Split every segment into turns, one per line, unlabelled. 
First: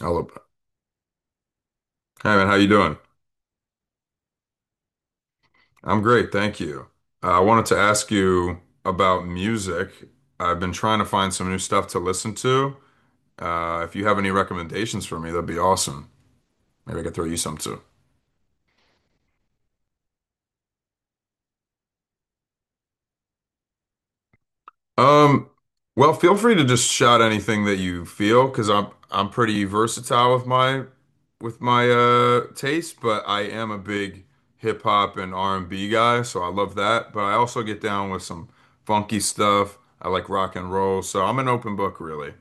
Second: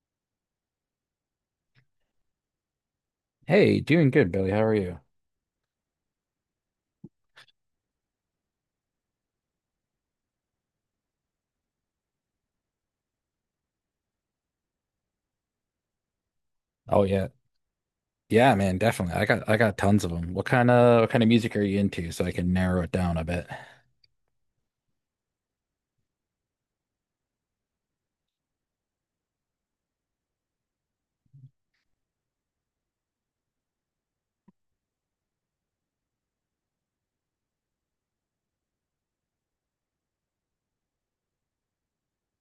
Hello. Hey man, how you doing?
Hey, doing good, Billy. How are you?
I'm great, thank you. I wanted to ask you about music. I've been trying to find some new stuff to listen to. If you have any recommendations for me, that'd be awesome. Maybe
Oh
I could throw
yeah.
you some too.
Yeah, man, definitely. I got tons of them. What kind of music are you into so I can narrow it down a bit?
Um, well, feel free to just shout anything that you feel, because I'm pretty versatile with my taste, but I am a big hip hop and R&B guy, so I love that. But I also get down with some funky stuff. I like rock and roll, so I'm an open book, really.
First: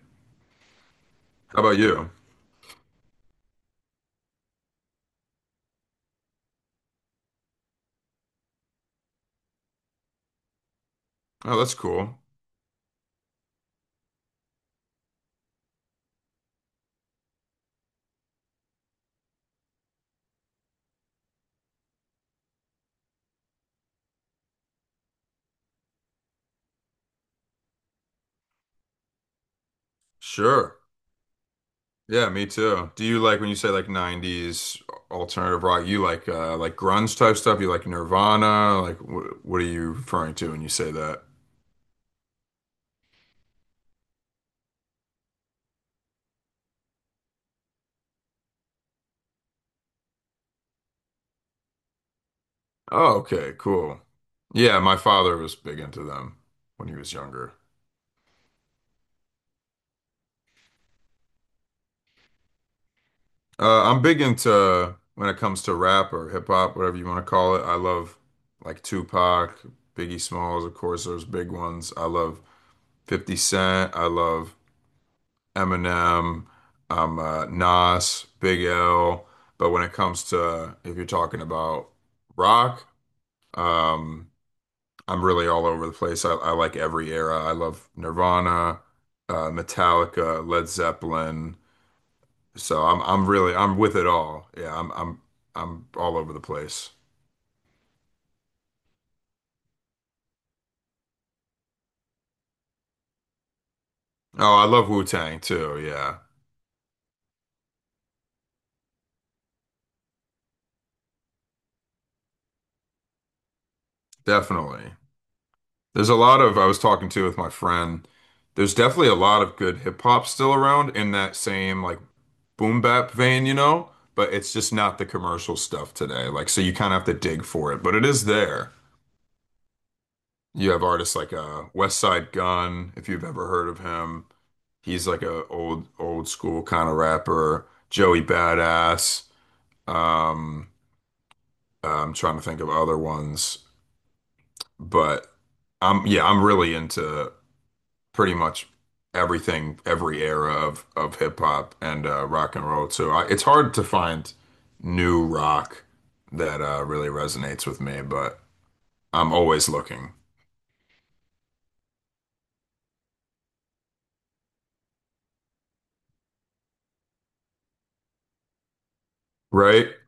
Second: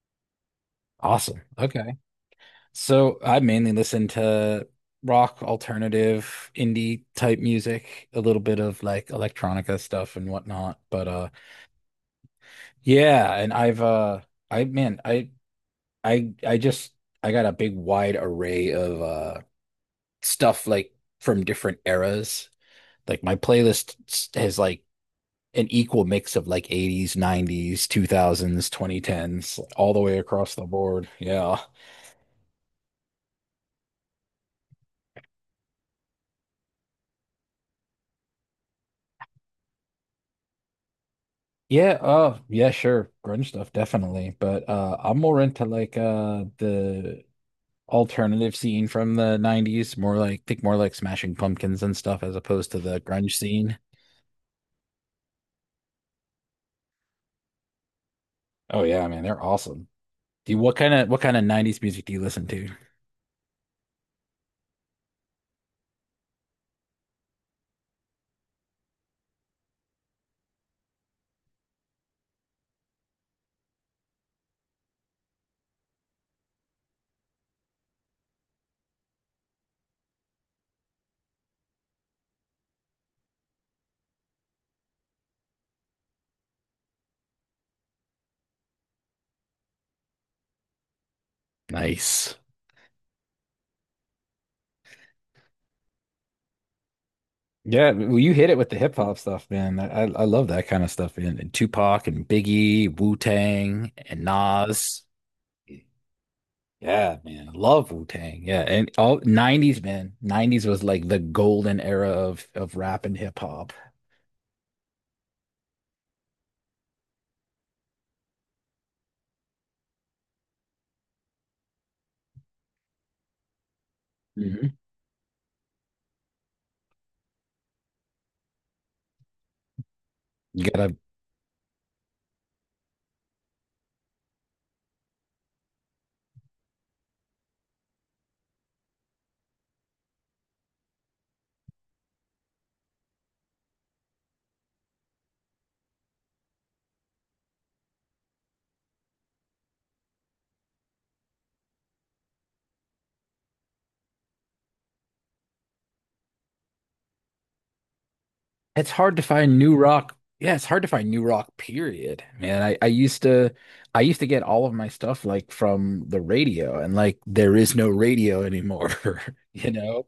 Awesome.
How about
Okay.
you?
So I mainly listen to rock, alternative, indie type music, a little bit of like electronica stuff and whatnot.
Oh, that's cool.
And I've I man, I just I got a big wide array of stuff like from different eras. Like my has like an equal mix of like 80s, 90s, 2000s, 2010s, all the way across the
Sure.
board. Yeah.
Yeah, me too. Do you like when you say like 90s alternative rock, you like grunge type stuff? You like Nirvana? Like what are you referring to when you say that?
Yeah, sure. Grunge stuff, definitely. But I'm more into the alternative scene from the 90s, more like think more like Smashing Pumpkins and stuff as opposed to the
Oh,
grunge
okay,
scene.
cool. Yeah, my father was big into them when he was younger.
Oh yeah, man, they're awesome. What kind of 90s music do you listen to?
I'm big into when it comes to rap or hip hop, whatever you want to call it. I love like Tupac, Biggie Smalls, of course, those big ones. I love 50 Cent. I love Eminem. I'm Nas, Big L. But when it comes to if you're talking about rock, um, I'm really all over the place. I like every era. I love Nirvana, Metallica, Led Zeppelin.
Nice.
So I'm really I'm with it all. Yeah, I'm I'm all over the place.
Yeah, well, you hit it with the hip hop stuff, man. I love that kind of stuff, man. And Tupac and Biggie, Wu-Tang and
Oh, I love
Nas.
Wu-Tang too. Yeah,
Yeah, man. Love Wu-Tang. Yeah, and all 90s, man. 90s was like the golden era of rap and hip hop.
definitely. There's a lot of I was talking to with my friend. There's definitely a lot of good hip hop still around in that same like boom bap vein, you know, but it's just
Mhm.
not the commercial stuff today. Like so you kind of have to dig for it, but it is there.
You
You have
gotta
artists like West Side Gun, if you've ever heard of him. He's like a old old school kind of rapper. Joey Badass. Um, I'm trying to think of other ones, but I'm yeah, I'm really into pretty much everything, every era of hip hop and rock and roll too. It's hard to find new rock that really resonates with me, but
It's hard to
I'm
find
always
new
looking.
rock. Yeah, it's hard to find new rock, period. Man, I used to get all of my stuff like from the radio and like there is no radio anymore, you
Right?
know?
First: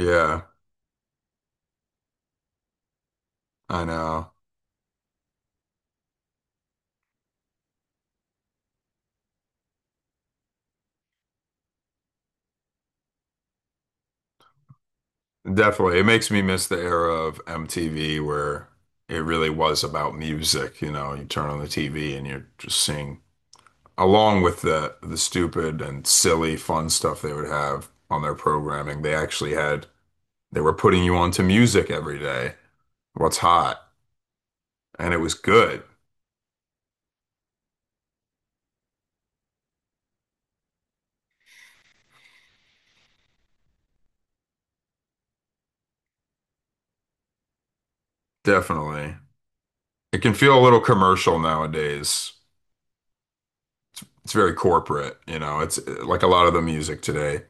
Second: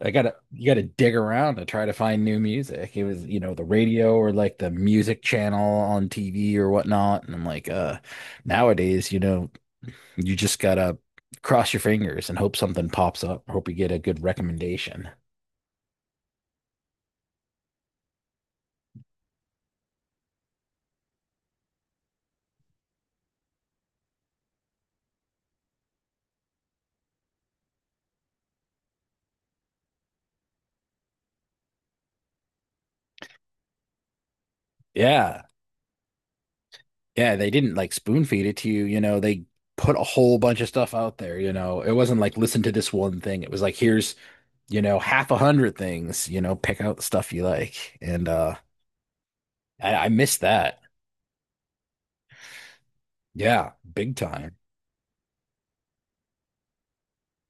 I gotta you gotta dig around to try to find new music. It was, you know, the
I
radio or
know.
like the music channel on TV or whatnot. And I'm nowadays, you know, you just gotta cross your fingers and hope something pops up, hope you get a good recommendation.
Definitely. It makes me miss the era of MTV where it really was about music. You know, you turn on the TV and you're just seeing, along with the stupid and silly fun stuff they would have on their programming, they actually had they were putting you onto music every day, what's hot, and it was
Yeah.
good.
Yeah, they didn't like spoon feed it to you, you know, they put a whole bunch of stuff out there, you know. It wasn't like listen to this one thing. It was like here's, you know, half a hundred things, you know, pick out the stuff you like. And
Definitely.
I
It can
missed
feel a
that.
little commercial nowadays.
Yeah, big
It's very
time.
corporate, you know. It's like a lot of the music today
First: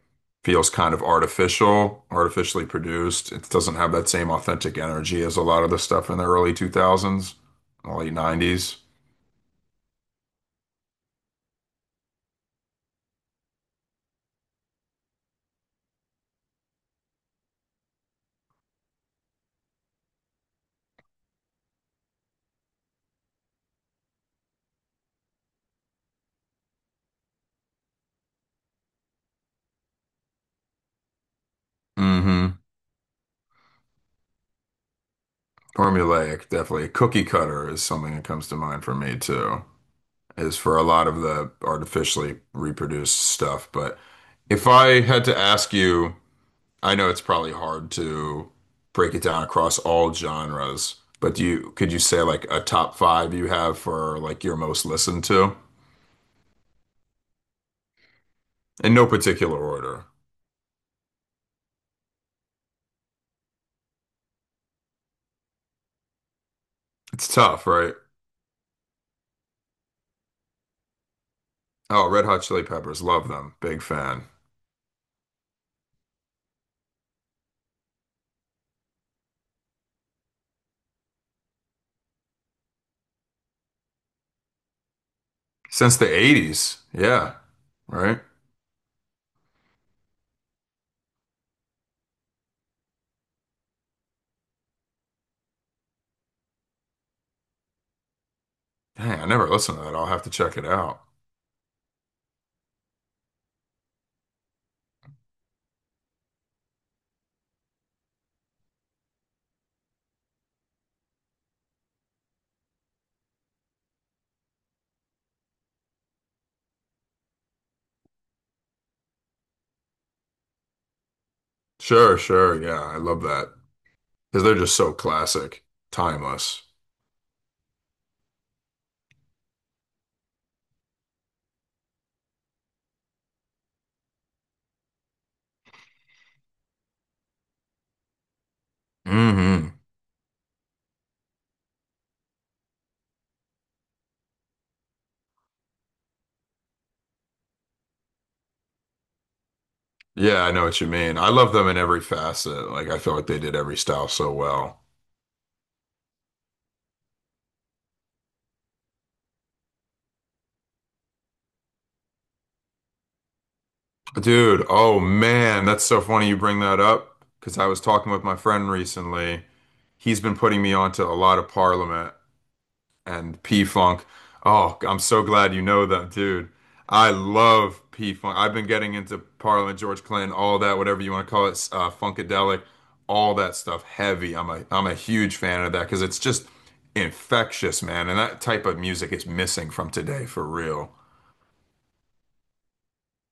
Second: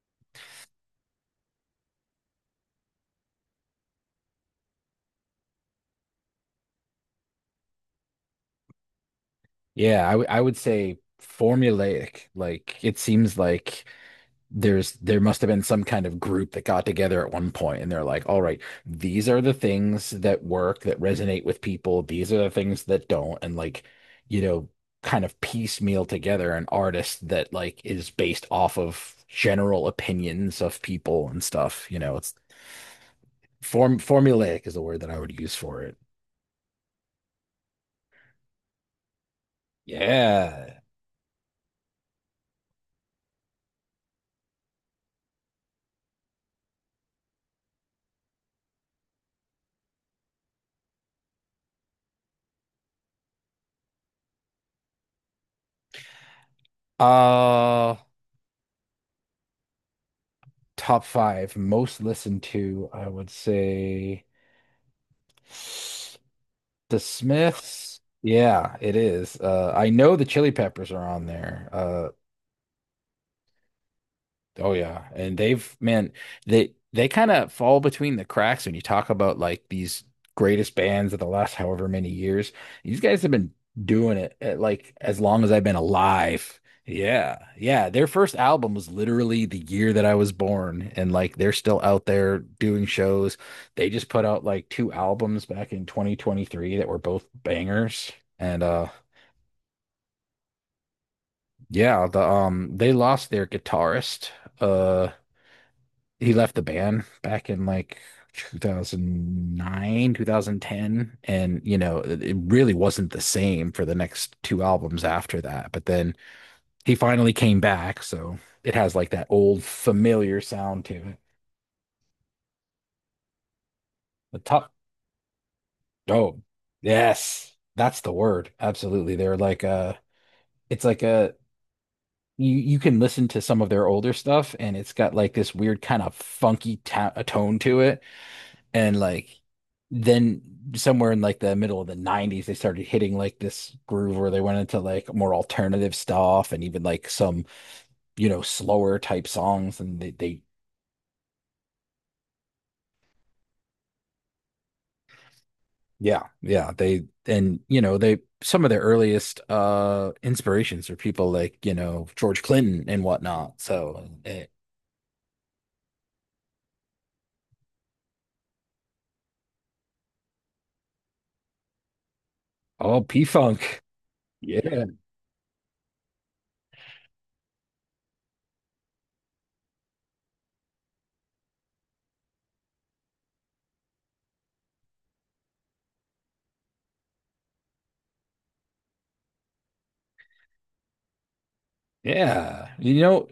feels kind of artificial, artificially produced. It doesn't have that same authentic energy as a lot of the stuff in the early 2000s, late 90s.
I would say formulaic. Like it seems like there must have been some kind of group that got together at one point and they're like, all right, these are the things that work, that resonate with people, these are the things that don't, and like, you know, kind of piecemeal together an artist that like is based off of general opinions of people and stuff. You know, it's
Hmm.
formulaic is the word that I would use for it.
Formulaic, definitely. Cookie cutter is something that comes to mind for me too, is for
Yeah.
a lot of the artificially reproduced stuff. But if I had to ask you, I know it's probably hard to break it down across all genres, but do you could you say like a top five you have for like your most listened to?
Uh,
In no particular order.
top five most listened to, I would say. The
It's tough, right?
Smiths, yeah, it is. I know the Chili Peppers are on there.
Oh, Red Hot Chili Peppers, love them. Big fan.
Oh yeah, and they kind of fall between the cracks when you talk about like these greatest bands of the last however many years. These guys have been doing it like as long as I've been
Since the
alive.
80s. Yeah,
Yeah, yeah. Their
right?
first album was literally the year that I was born, and like they're still out there doing shows. They just put out like two albums back in 2023 that were both bangers. And
Dang, I never listened to that. I'll have to check it out.
Yeah, the they lost their guitarist. Uh he left the band back in like 2009, 2010 and you know, it really wasn't the same for the next two albums after that. But then he finally came back, so it has like that old familiar sound to it.
Sure, sure. Yeah, I love that.
The
Because they're
top
just so classic,
oh,
timeless.
yes. That's the word. Absolutely. They're like it's like a you can listen to some of their older stuff and it's got like this weird kind of funky tone to it. And like
Hmm.
then somewhere in like the middle of the 90s, they started hitting like this groove where they went into like more alternative stuff and even like some, you know, slower type songs. And they
Yeah, I know what you mean. I love them in every facet. Like I feel like they did every style so well.
yeah, yeah, they, and you know, they, some of their earliest inspirations are people like, you know, George Clinton and whatnot.
Dude, oh man, that's so funny you bring that up because I was talking with my friend recently. He's been putting me onto a lot of Parliament
Oh, P
and
Funk.
P-Funk. Oh,
Yeah.
I'm so glad you know that, dude. I love P-Funk. I've been getting into Parliament, George Clinton, all that, whatever you want to call it, Funkadelic, all that stuff, heavy. I'm a huge fan of that because it's just infectious, man. And that type of music is missing from today for real.
Yeah. You know,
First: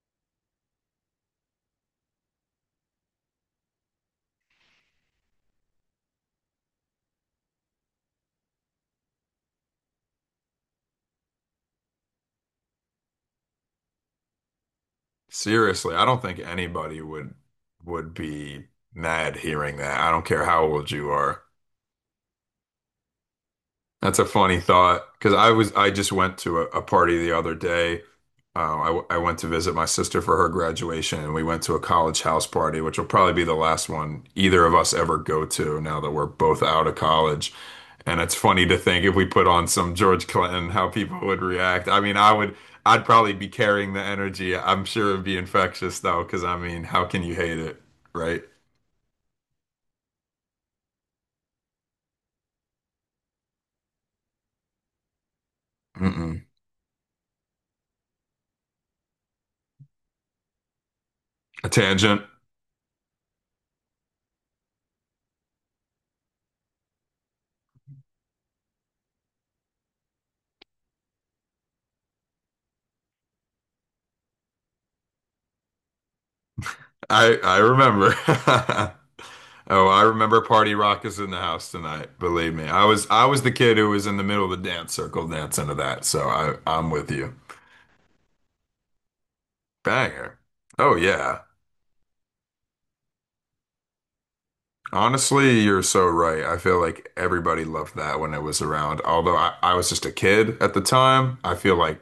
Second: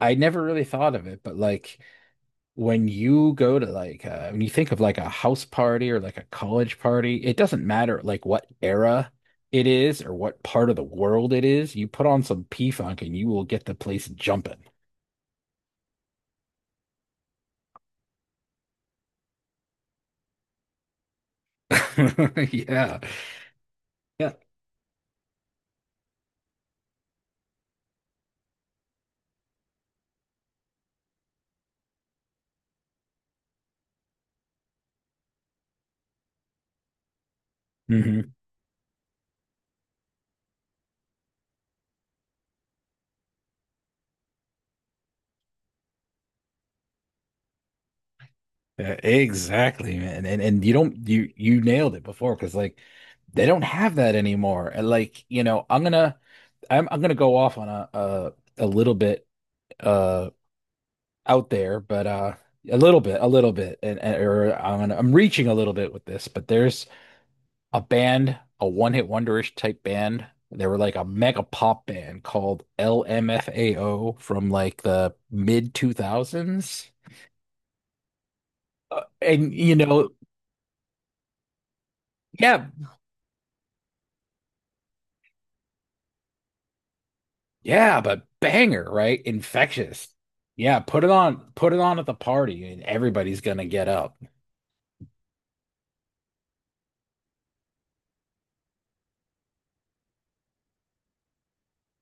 I never really thought of it, but like, when you go to like when you think of like a house party or like a college party, it doesn't matter like what era it is or what part of the world it is. You put on some P-Funk and you will get the place jumping.
Seriously, I don't think anybody would be mad hearing that. I don't care how old you are.
Yeah.
That's a
Yeah.
funny thought because I just went to a party the other day. I went to visit my sister for her graduation, and we went to a college house party, which will probably be the last one either of us ever go to now that we're both out of college. And
hmm
it's funny to think if we put on some George Clinton, how people would react. I mean, I'd probably be carrying the energy. I'm sure it'd be infectious though, because I mean, how can you hate it, right?
Yeah, exactly, man. And you don't you nailed it before because like they don't have that anymore. And like, you know,
Mm-mm.
I'm gonna go off on a little bit uh, out
A
there, but
tangent.
a little bit, or I'm reaching a little bit with this, but there's a band, a one-hit wonderish type band. They were like a mega pop band called LMFAO from like the mid 2000s.
I remember.
Uh, and you
Oh, I
know,
remember Party Rock is in the house tonight. Believe me,
yeah,
I was the kid who was in the middle of the dance circle dancing to that. So I'm with you.
yeah, but banger, right? Infectious.
Banger.
Yeah,
Oh yeah.
put it on at the party and everybody's gonna get up.
Honestly, you're so right. I feel like everybody loved that when it was around. Although I was just a kid at the time, I feel like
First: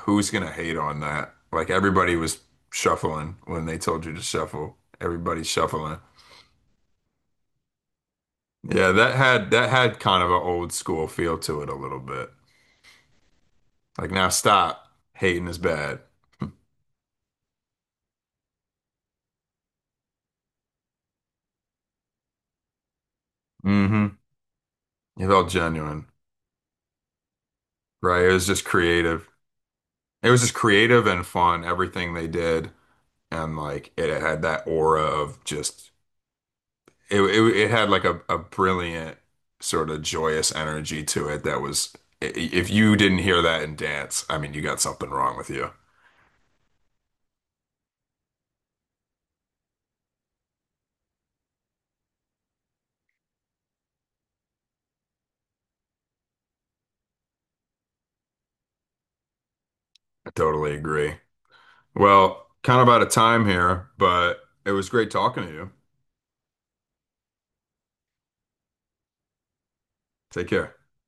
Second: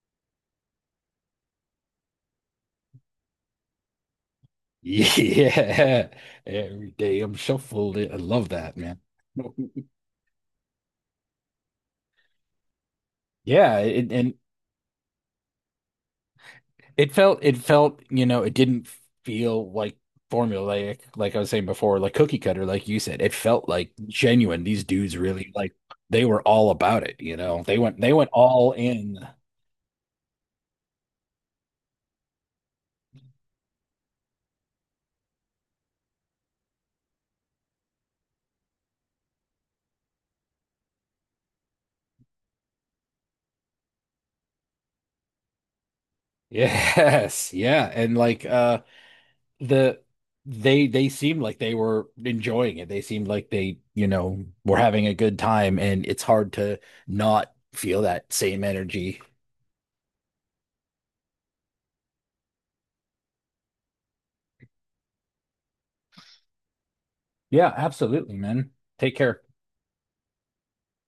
who's gonna hate on that? Like everybody was shuffling when they told you to shuffle. Everybody's shuffling.
Yeah. Every day I'm shuffled. I love that,
Yeah,
man.
that had kind of an old school feel to it a little bit.
Yeah,
Like
it,
now
and
stop. Hating is bad.
it felt, you know, it didn't feel like formulaic, like I was saying before, like cookie cutter, like you said. It felt like
Hmm.
genuine. These dudes
It felt
really like
genuine,
they were all about it, you know. They
right?
went
It was just
all in.
creative. It was just creative and fun, everything they did. And like it had that aura of just it had like a brilliant sort of joyous energy to it that was if you didn't hear that in dance, I mean you got something wrong with you.
Yes, yeah. And the they seemed like they were enjoying it. They seemed like they, you know, were having a good time and it's hard to not feel that same energy.
I totally agree. Well, kind of out of time here, but it was great talking to you.
Yeah, absolutely, man. Take care.
Take care.